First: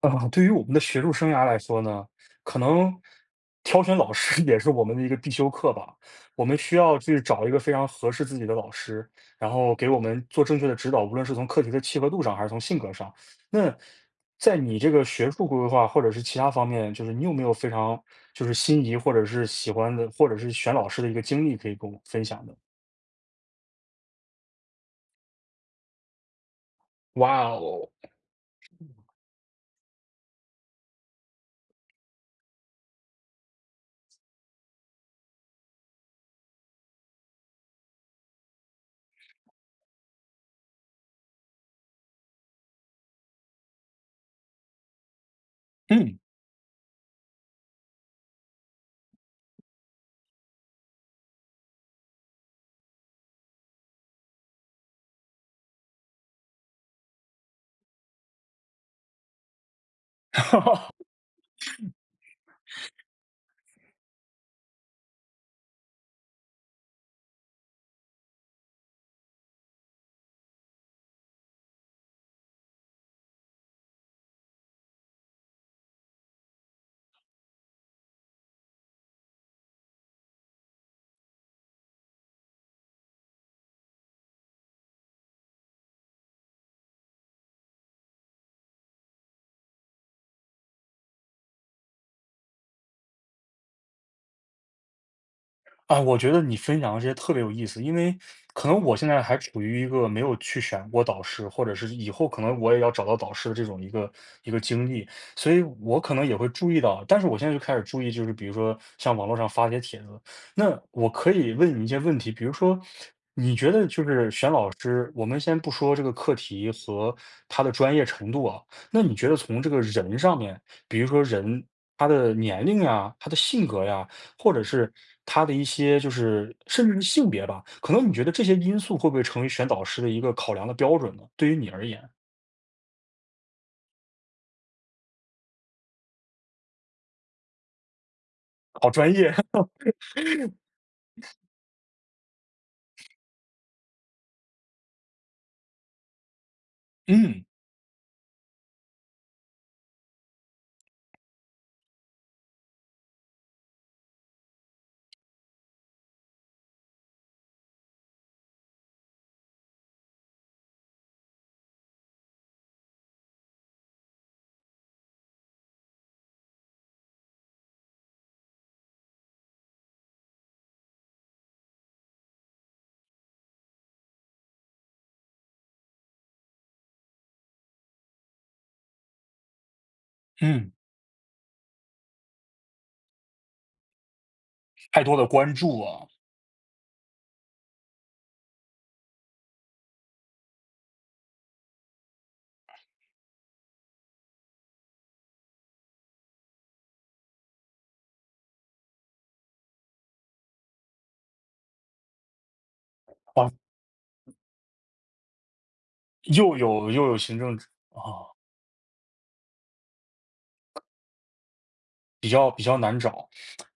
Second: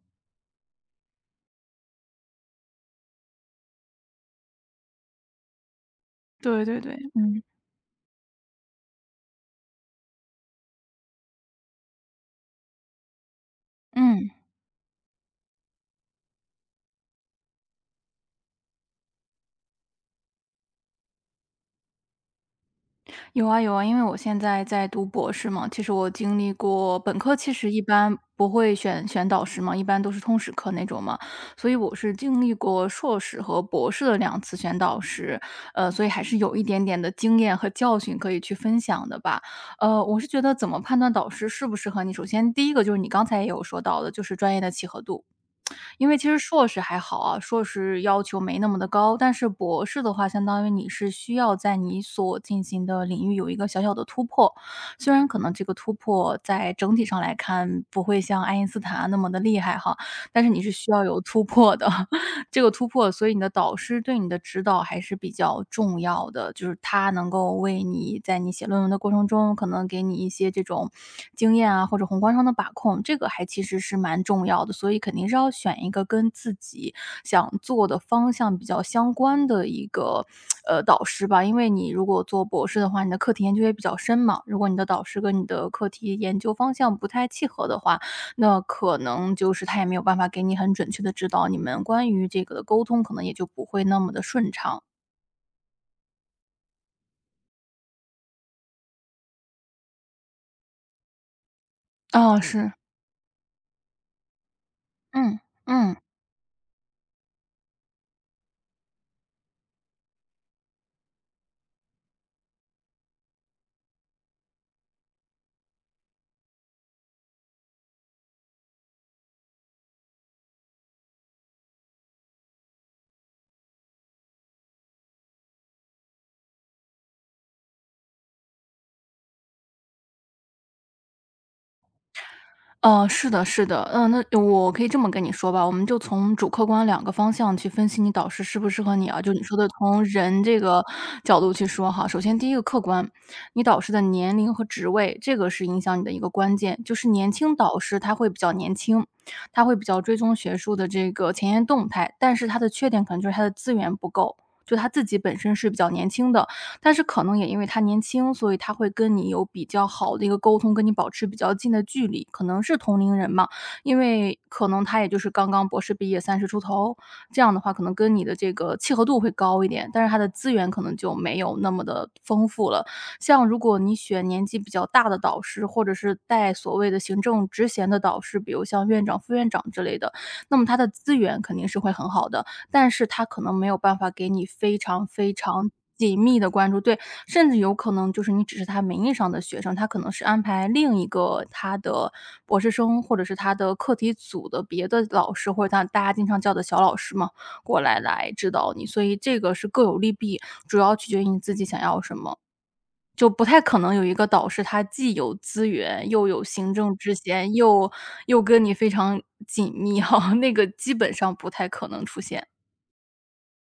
啊，对于我们的学术生涯来说呢，可能挑选老师 也是我们的一个必修课吧。我们对需对对，要去嗯找一个非常合适自己的老师，然后给我们做正确的指导，无论是从课题的契合度上，还是从性格上。那嗯，在你这个学术规划或者是其他方面，就是你有没有非常就是心仪或者是喜欢的，或者是选老师的一个经历可以跟我分享的？有啊有啊，因为我现在在读博士嘛，其实我经历过本科，哇其实一哦，般不会选导师嘛，一般都是通识课那种嘛，所以我是经历过硕士和博士的2次选导师，所以还是有一点点的经验和教训可以去分享的吧。我是觉得怎么判断导师适不适合你，首先第一个就是你刚才也有说到的，就是专业的契合度。因为嗯 其实硕士还好啊，硕士要求没那么的高，但是博士的话，相当于你是需要在你所进行的领域有一个小小的突破。虽然可能这个突破在整体上来看，不会像爱因斯坦啊那么的厉害哈，但是你是需要 有突破的。这个突破，所以你的导师对你的指导还是比较重要的，就是他能够为你在你写论文的过程中，可能给你一些这种经验啊，或者宏观上的把控，这个还其实是蛮重要的。所以肯定是要选一个跟自己想做的方向比较相关的一个导师吧，因为你如果做博士的话，你的课题研究也比较深嘛，如果你的导师跟你的课题研究方向不太契合的话，那可能就是他也没有办法给你很准确的指导，你们关于这个的沟通可能也就不会那么的顺畅。啊，我觉得你分享的这些特别有意思，因为可能我现在还处于一个没有去选过导师，或者是以后哦，可嗯能是。我也要找到导师的这种一个经历，嗯，所以嗯。我可能也会注意到，但是我现在就开始注意，就是比如说像网络上发一些帖子，那我可以问你一些问题，比如说你觉得就是选老师，我们先不说这个课题和他的专业程度啊，那你觉得从这个人上面，比如说人他的年龄呀、他的性格呀，或者是他的一些就是甚至是性别吧，可能你觉得这些因素会不会成为选导师的一个考量的标准呢？对于你而言，是的，是的，嗯，那我可以这么跟你说吧，我们就从主客观两个方向去分析你导师适不适好合你专啊。就业。你说 的，从人这个角度去说哈。首先，第一个客观，你导师的年龄和职位，这个是影响你的一个关键。就是年嗯轻导师他会比较年轻，他会比较追踪学术的这个前沿动态，但是他的缺点可能就是他的资源不够，就他自己本身是比较年轻的，但是可能也因为他年轻，所以他会跟你有比较好的一个沟通，跟你保持比较近的距离，可能是同龄人嘛。因为可能他也就是刚刚博士毕业30出头，这样的话可能跟你的这个契合度会高一点，但是他的资源可能就没有那么的丰富了。像如果你选年纪比较大的导师，或者是带所谓的行政职衔的导师，比如像院长、副院长之类的，那么嗯，他的资源肯定是会很好的。但是他可能没有办法给你非太常多的非关常注啊，紧密的关注，对，甚至有可能就是你只是他名义上的学生，他可能是安排另一个他的博士生，或者是他的课题组的别的老师，或者他大家经常叫的小老师嘛，过来来指导你，所以这个是各有利弊，主要取决于你自己想要什么。就不啊，太可能有一个导师，他既有资源，又有又行有政又之有行嫌，政又啊，又跟你非常紧密哈，那个基本上不太可能出比现。较比较难找。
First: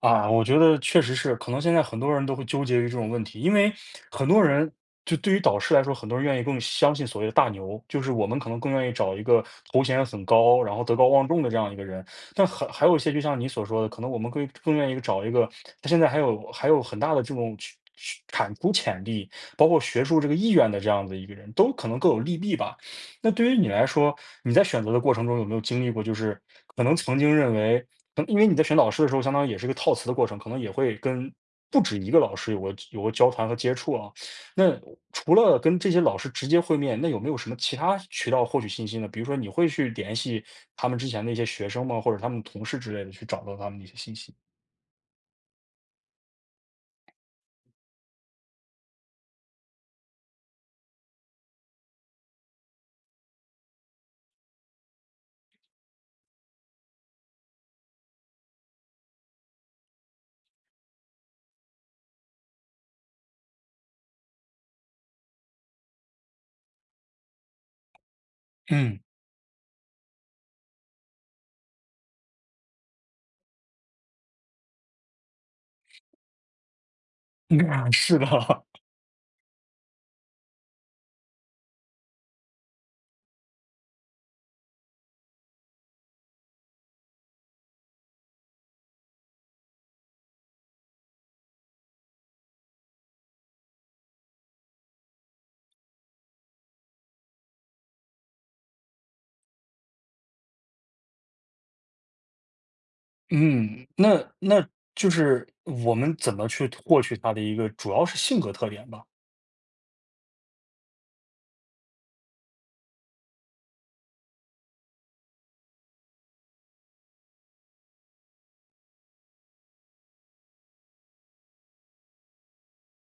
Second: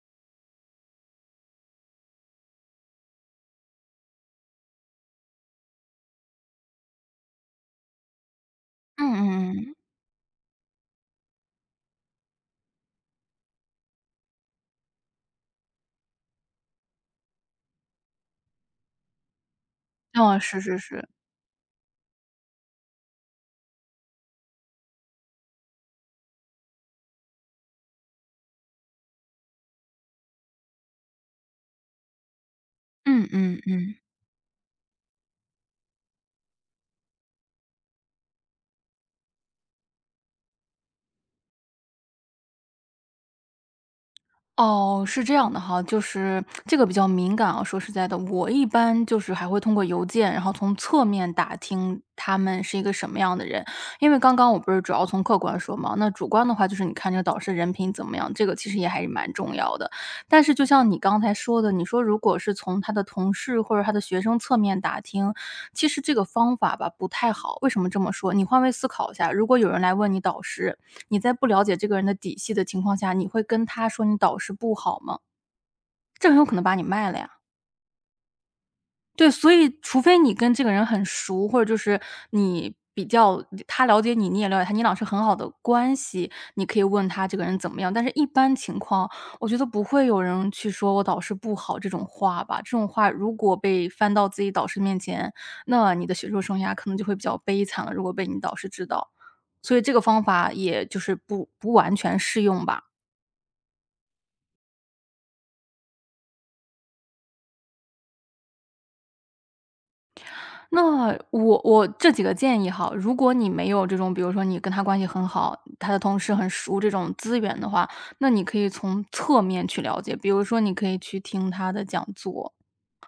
啊，我觉得确实是，可能现在很多人都会纠结于这种问题，因为很多人就对于导师来说，很多人愿意更相信所谓的大牛，就是我们可能更愿意嗯找一个嗯嗯，头衔很高，然后德高望重的这样一个人。但还有一些，就像你所说的，可能我们更愿意找一个他现在还有很大的这种去产出潜力，包括学术这个哦，意是愿是的这样是，的一个人，都可能各有利弊吧。那对于你来说，你在选择的过程中有没有经历过，就是可能曾经认为可能因为你在选导师的时候，相当于也是一个套词的过程，可能也会跟不止一个老师有过嗯交谈和嗯接触嗯，啊。那除了跟这些老师直接会面，那有没有什么其他渠道获取信息呢？比如说你会去联系他们之前的一些学生吗？或者他们同事之类的，去找到他们的一些信息？哦，是这样的哈，就是这个比较敏感啊，说实在的，我一般就是还会通过邮件，然后从侧面打听他们是一个什么样的人。因为刚刚我不是主要从客观说嘛，那主观的话就是你看这个导师人品怎么样，这个其实也还是蛮重要的。但是就像你刚才说的，你说如果是从他的同事或者他的学生侧面打听，其实这个方法吧不太好。为什么这么说？你换位思嗯，考一下，如果有人来问你导师，你在不了解这个人的底细的情况下，你会跟他说你导师不好吗？这很有可能把你卖了呀。那是的。对，所以除非你跟这个人很熟，或者就是你比较他了解你，你也了解他，你俩是很好的关系，你可以问他这个人怎么样。但是一般情况，我觉得不会有人去说我导师不好这种话吧。这种话如果被翻到自己导师面前，那你的学术生涯可能就会比较悲惨了，如果被你导师知道。所以这个方法也就是不完全适用吧。嗯，那就是我们怎么去获取他的一个主要是性格特点吧。那我这几个建议哈，如果你没有这种，比如说你跟他关系很好，他的同事很熟这种资源的话，那你可以从侧面去了解，比如说你可以去听他的讲座，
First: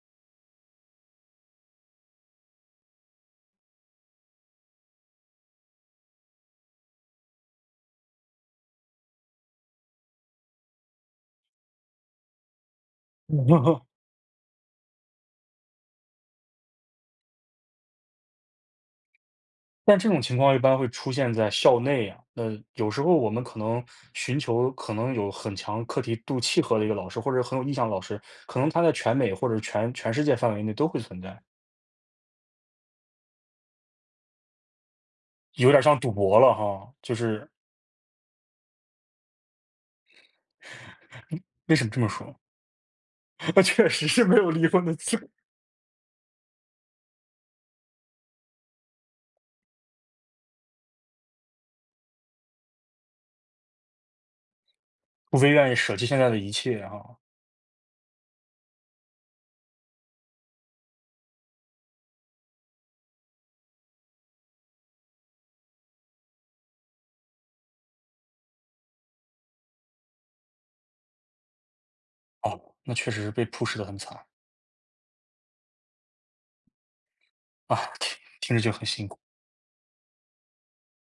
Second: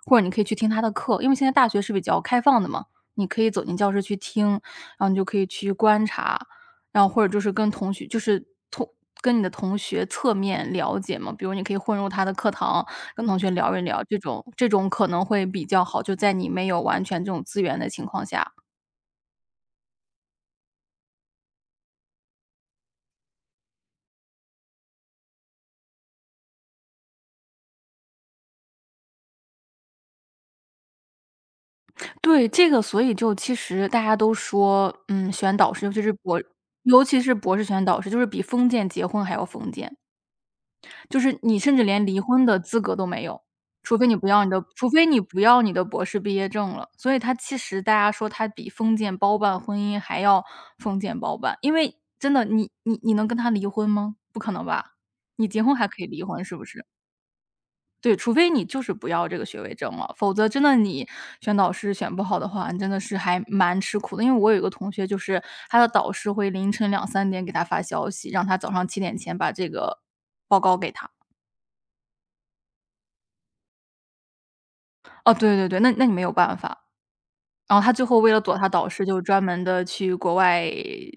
或者你可以去听他的课，因为现在大学是比较开放的嘛，你可以走进教室去听，然后你就可以去观察，然后或者就是跟同学就是同跟你的同学侧面了解嘛，比如你可以混入他的课堂，跟 同学聊一嗯，聊，这种这种可能会比较好，就在你没有完全这种资源的情况下。但这种情况一般会出现在校内啊，那有时候我们可能寻求可能有很强课题度契合的一个老师，或者很有意向的老师，可能他在全美或者全世界范围内都会存在，对，这个所以就其实大家都说，嗯，选有导点师，像赌博了哈。尤就其是是博士选导师，就是比封建结婚还要封建。就是你甚为至什么这连么离说？婚的资格都没有，那确除非实你是不没要你有的离婚除的非资你格，不要你的博士毕业证了。所以它其实大家说它比封建包办婚姻还要封建包办，因为真的你能跟他离婚吗？不可能吧？除你非结愿婚意还舍可以弃现离在的婚一是不是？切哈。对，除非你就是不要这个学位证了，否则真的你选导师选不好的话，你真的是还蛮吃苦的。因为我有一个同学，就是他的导师会凌晨2、3点给他发消息，让他早上7点前把这个报告给他。哦，那确实是被 PU 的很惨哦，对对对，那那你没有办法。啊，然后他最听后为了听躲着他就很导师，辛苦。就专门的去国外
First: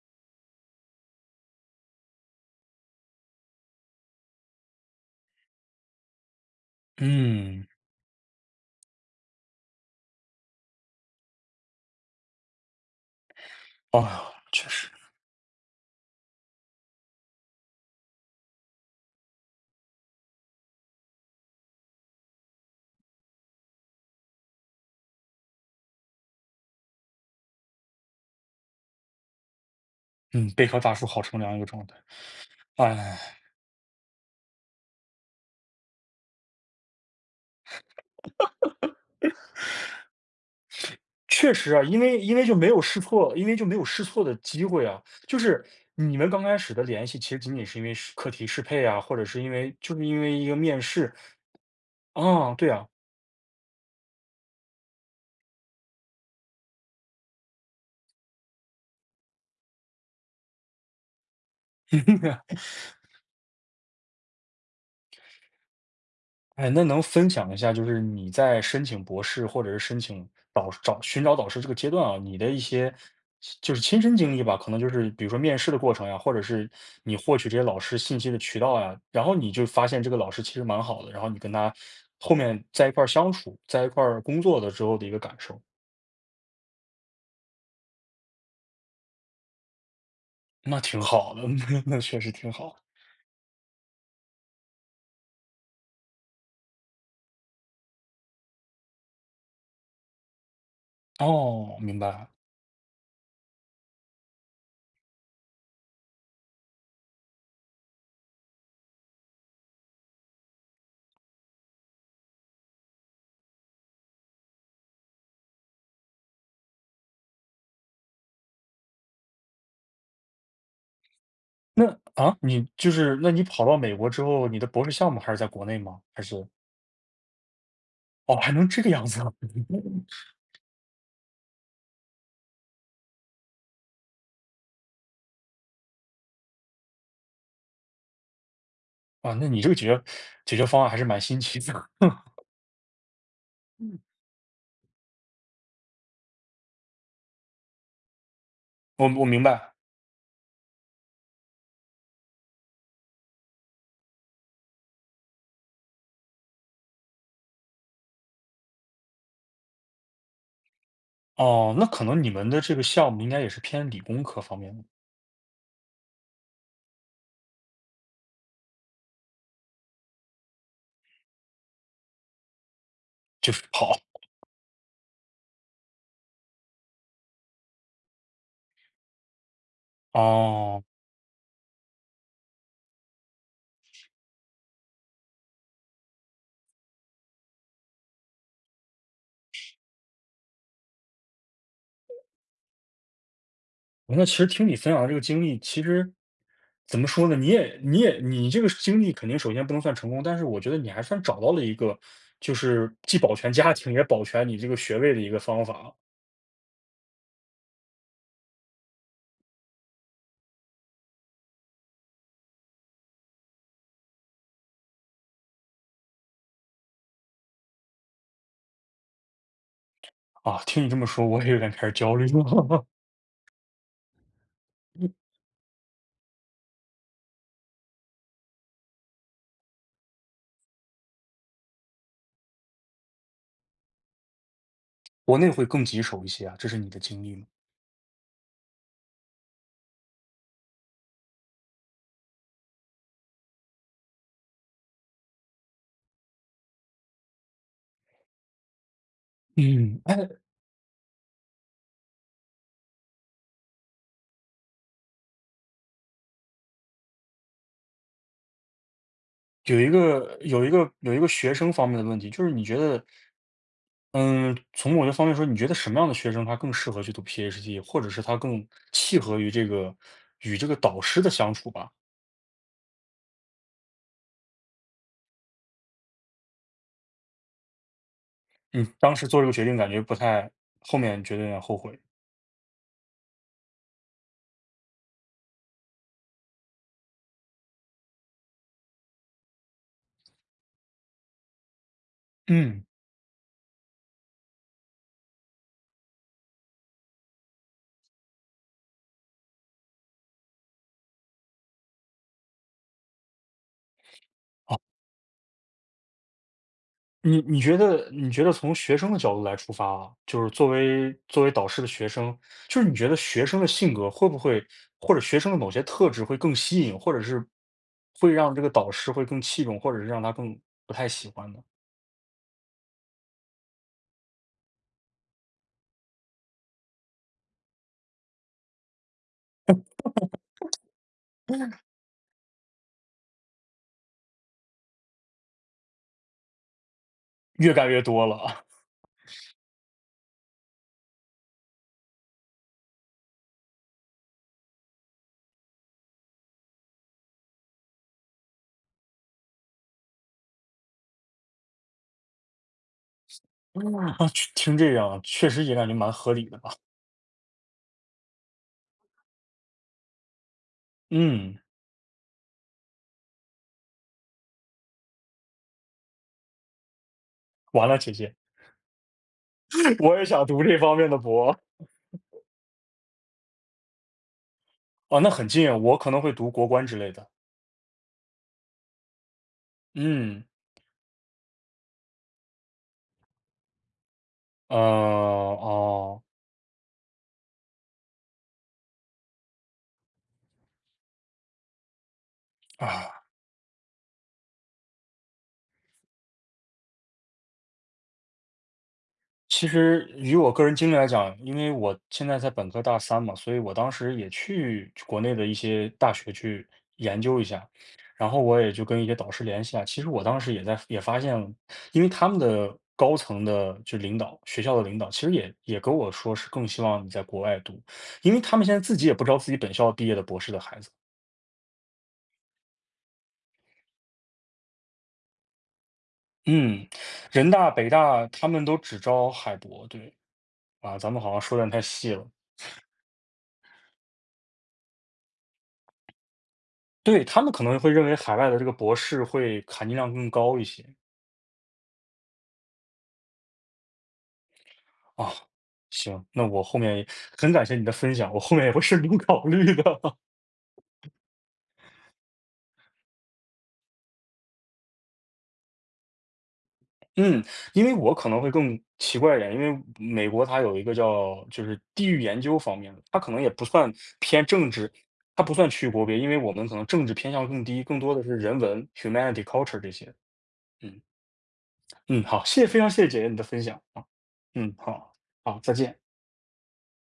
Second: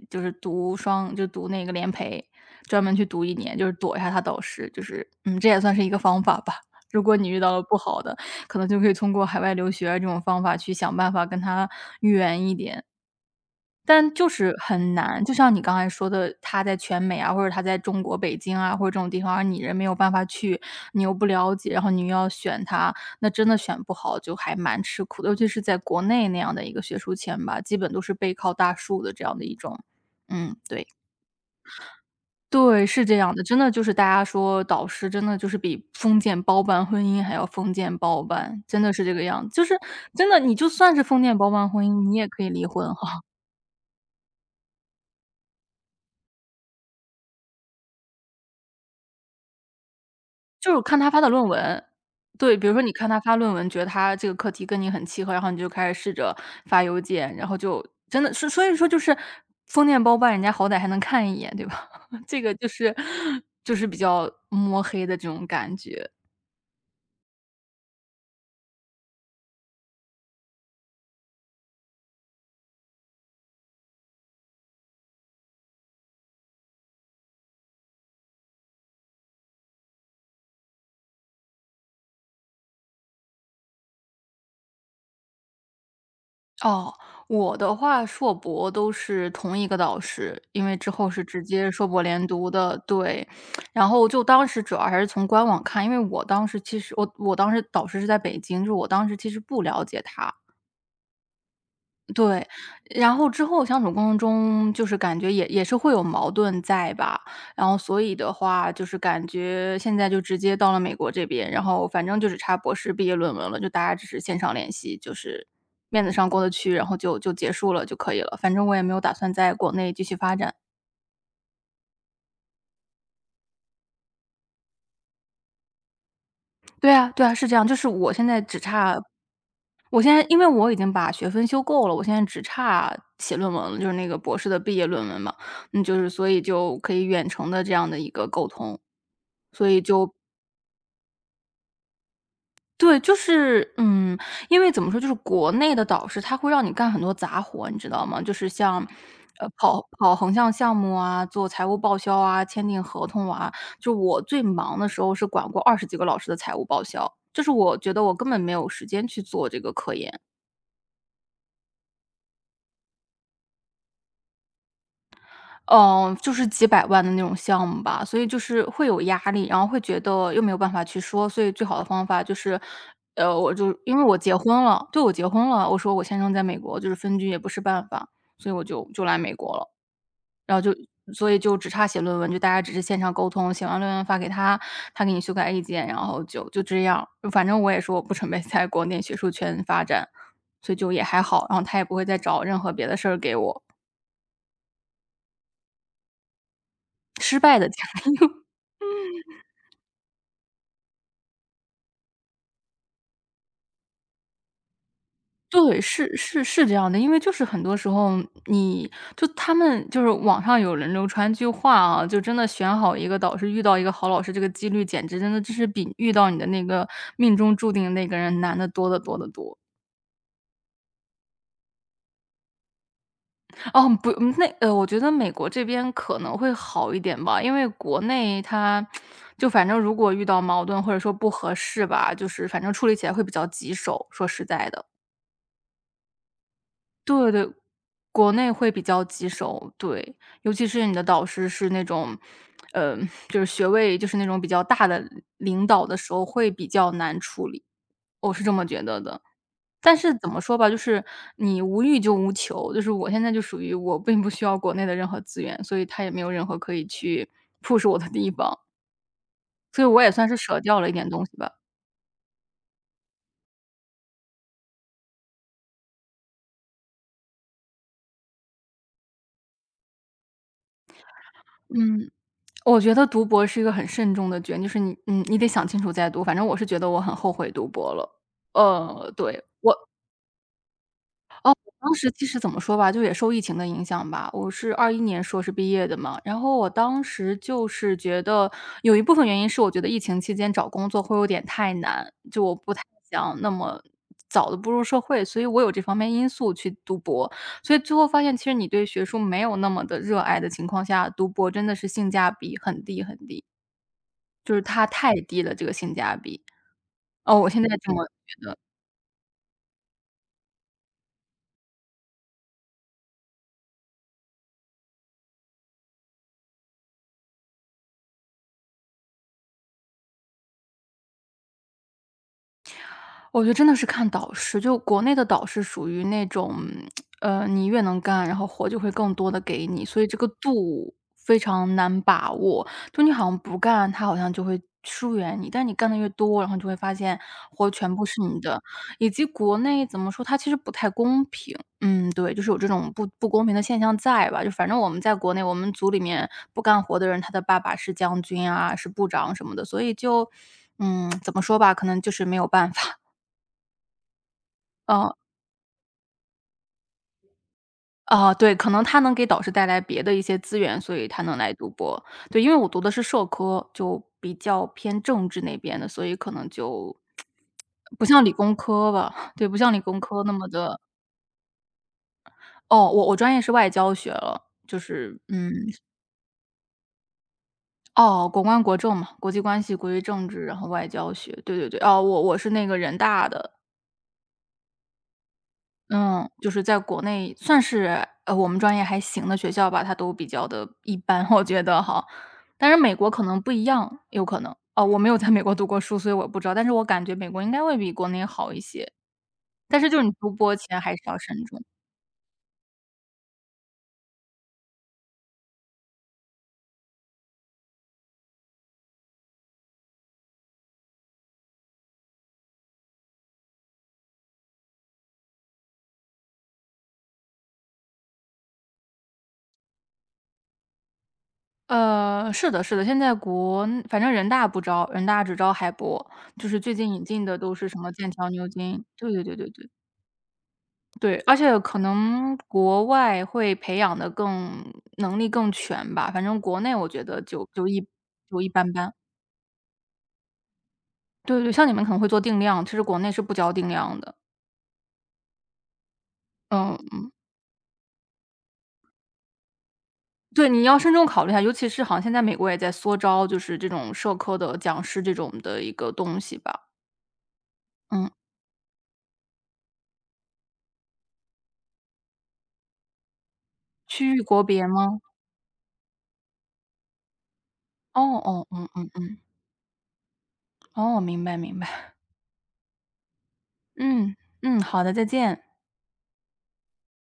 就是读双就读那个联培，专门去读1年，就是躲一下他导师，就是嗯，这也算是一个方法吧。如果你遇到了嗯，不好的，可能就可以通过海外留学啊这种方法去想办法跟他远一点。哦，但就是确实，很难，就像你刚才说的，他在全美啊，或者他在中国北京啊，或者这种地方，而你人没有办法去，你又不了解，然后你又要选他，那真的选不好就还蛮吃苦的。尤其是在国内那样的一个学术圈吧，基本都是背靠大树的这样的一种嗯，嗯，背靠对。大树好乘凉一个状态，对，是这样哎。的，真的就是大家说导师真的就是比封建包办婚姻还要封建包办，真的是这个样子。就是真的你就算是封建包确办实啊，婚因姻，你为也因可为以就离没有婚试哈。错因为就没有试错的机会啊。就是你们刚开始的联系，其实仅仅是因为是课题适配啊，或者是因为就是因为一个就是面看他试。发的论文。啊，对，比对如说啊。你看他发论文，觉得他这个课题跟你很契合，然后你就开始试着发邮件，然后就真的是所以说就是封建包办，人家好歹还能看一眼，对吧？这个 就是比较摸黑的这种感觉。哎，那能分享一下，就是你在申请博士或者是申请导找寻找导师这个阶段啊，你的一些就是亲身经历吧，可能就是比如说面试的过程呀，或者是你获取这些老师信息的渠道呀，然后你就发现这个老师其实蛮好的，然后你跟他后面在一块儿相处，在一块儿工作的之后的一个感受，哦，我的话硕博都是同一个导师，因为那之挺后是好直的，接那硕博那确连实读挺好。的，对。然后就当时主要还是从官网看，因为我当时其实我当时导师是在北京，就是我当时其实不了解他，哦，明白了。对，然后之后相处过程中，就是感觉也是会有矛盾在吧，然后所以的话，就是感觉现在就直接到了美国这边，然后反正就只差博士毕业论文了，就大家只是线上联系，就是面子上过得去，然后就结束了就可以了。反正我也没有打算在国内继续发展。那啊，你就是那你跑到美国之后，你的博士项目还是在国内吗？还是对啊对啊，是这样。哦，还能这个样子啊？我现 在因为我已经把学分修够了，我现在只差写论文了，就是那个博士的毕业论文嘛。嗯，就是所以就可以远程的这样的一个沟通，啊，那你所这个以解决就解决方案还是蛮新奇的。对，就是嗯，因为怎么说，就是国内的导师他会让你干很多杂活，你知道吗？就是像，我明白。跑跑横向项目啊，做财务报销啊，签订合同啊。就我最忙的时候是管过20几个老师的财务报销，就是我觉得我根本没有时间去做这个科研。哦，那可能你们的这个项目应该也是偏理工科方面的，嗯，就是几百万的那种项目吧，所以就是会有压力，然后会觉得又没有办法去说，所以最好的方法就是，我就是 就因好。为我结婚了，对，我结婚了，我说我先生在美国，就是分居也不是办法，所以我就来美国了，然后就哦，所以就只差写论文，就大家只是线上沟通，写完论文发给他，他给你修改意见，然后就这样，反正我也说我不准备在国内学术圈发展，所以就也还好，然后他也不会再找任何别的事儿给我，那其实听你分享的这个经历，其实怎么说呢？失你败的。也你也你这个经历肯定首先不能算成功，但是我觉得你还算找到了一个，就是既保全家庭也保全你这个学位的一个方对，法是是是这样的，因为就是很多时候你就他们就是网上有人流传句话啊，就真的选好一个导师，遇到一个好老师，这个几率简直真的就是比遇到你的那个命中注定的那个人难的多得多得多。啊。听你这么说，我也有点开始焦虑了。哦，不，嗯那我觉得美国这边可能会好一点吧，因为国内它就反正如果遇到矛盾或者说不合适吧，就是反正处理起来会比较棘手，说实在的。国内会更棘手一些啊，这是你的经对历对，吗？国内会比较棘手，对。尤其是你的导师是那种，呃，就是学位就是那种比较大的领导的时候会比较难处理，我是这么觉得的。但嗯，是怎哎，么说吧，就是你无欲就无求，就是我现在就属于我并不需要国内的任何资源，所以他也没有任何可以去 push 我的地方，有所以一我也算是个舍有一掉了个一点有一东个西吧，学生方面的问题，就是你觉得，嗯，从某些方面说，你觉得什么样的学生他更适合去读 PhD，或者是他更契合于与这个导师的相处吧？嗯。我觉得读博是一个很慎重的决定，就是你嗯，你得想清楚再读。反正我是觉得我很后悔读博了。你当时做对，这个决我定，感觉不太，后面觉得有点后当悔。时其实怎么说吧，就也受疫情的影响吧。我是21年硕士毕业的嘛，然后我当时就是觉得有一部分原因是我觉得疫情期间找工作会有点太难，就我不太嗯。想那么早的步入社会，所以我有这方面因素去读博。所以最后发现，其实你对学术没有那么的热爱的情况下，读博真的是性价比很低很低。就是它太低了，这个性价比。你哦，我你现在觉这么得你觉觉得得。从学生的角度来出发啊，就是作为导师的学生，就是你觉得学生的性格会不会，或者学生的某些特质会更吸引，或者是会让这个导师会更器重，或者是让他更不太喜欢呢？我觉得真的是看导师，就国内的导师属于那种，你越能干，然后活就会更多的给你，所以这个度非常难把握。就你好像不干，他好像就会疏远你，但你干的越多，然后就会发现活越干全越部是多了你的。啊，以及国内怎么说，它其实不太公平，嗯，对，就是有这种不公平的现象在吧。就反正我们在国内，我们组里面不干活的人，他的爸爸是将军啊，是部长什么的，所以就，嗯，怎么说吧，可能就是没有办法。啊，听这样哦，啊确实也感觉蛮合理的吧。啊，对，可能他能给导师带来别的一些资源，所以他能来嗯，读博。对，因为我读的是社科，就比较偏政治那边的，所以可能就完了，不姐像理姐，工科吧，对，不像理工 我科也那想么读这的。方面的博。哦，我我专业是外交学了，就是哦，那很嗯，近，我可能会读国关之类的。哦，国关国政嘛，国际关系、国际政嗯，治，然后外交学，对对对，哦，我我是那个人大的。哦，嗯，就是在国内算是，我们专业还行的学校吧，它都比较的一般，我觉得哈。但是美国可啊。能不一样，有可能。哦，我没有在美国读过书，所以我不知道，但是我感觉美国应该会比国内好一些，其但是就是实你读以我博个人前经还历是来要慎讲，因重。为我现在在本科大三嘛，所以我当时也去国内的一些大学去研究一下，然后我也就跟一些导师联系啊。其实我当时也发现了，因为他们的高层的就领导，学校的领导，其实也跟我说是更希望你在国外读，因为他们现在自己也不招自己本校毕业的博士的孩子。是的是的，现在国反正人大不招，人大只招海博，就是最嗯，近引进的人都是大、什北么剑大桥、牛他们都津，只对对招对对海对。博，对啊，咱对，们好而像且说的可太细了。能国外会培养的更能力更全吧，反正国内我觉得对，他就们可就能一会认为海就一外的这般个般。博士会含金量更高一些。对对，像你们可能会做定量，其实国内是不教定量的。啊，行，那我后嗯，面很感谢你的分享，我后面也会慎重考虑的。对，你要慎重考虑一下，尤其是好像现在美国也在缩招，就是这种社科的讲师这种的一个东西吧。嗯，因为嗯，我可能会更奇怪一点，因为美国它有一个叫就是地域研究方面的，它可能也不算区域国偏别政治，吗？它不算区域国别，因为我们可能政治偏向更低，更哦多的是哦，人嗯文 嗯嗯，humanity culture 这些。哦，嗯明白明白。嗯，好，谢谢，非常谢谢姐姐你的分享啊。嗯，嗯，嗯，好的，再好，见。好，再见。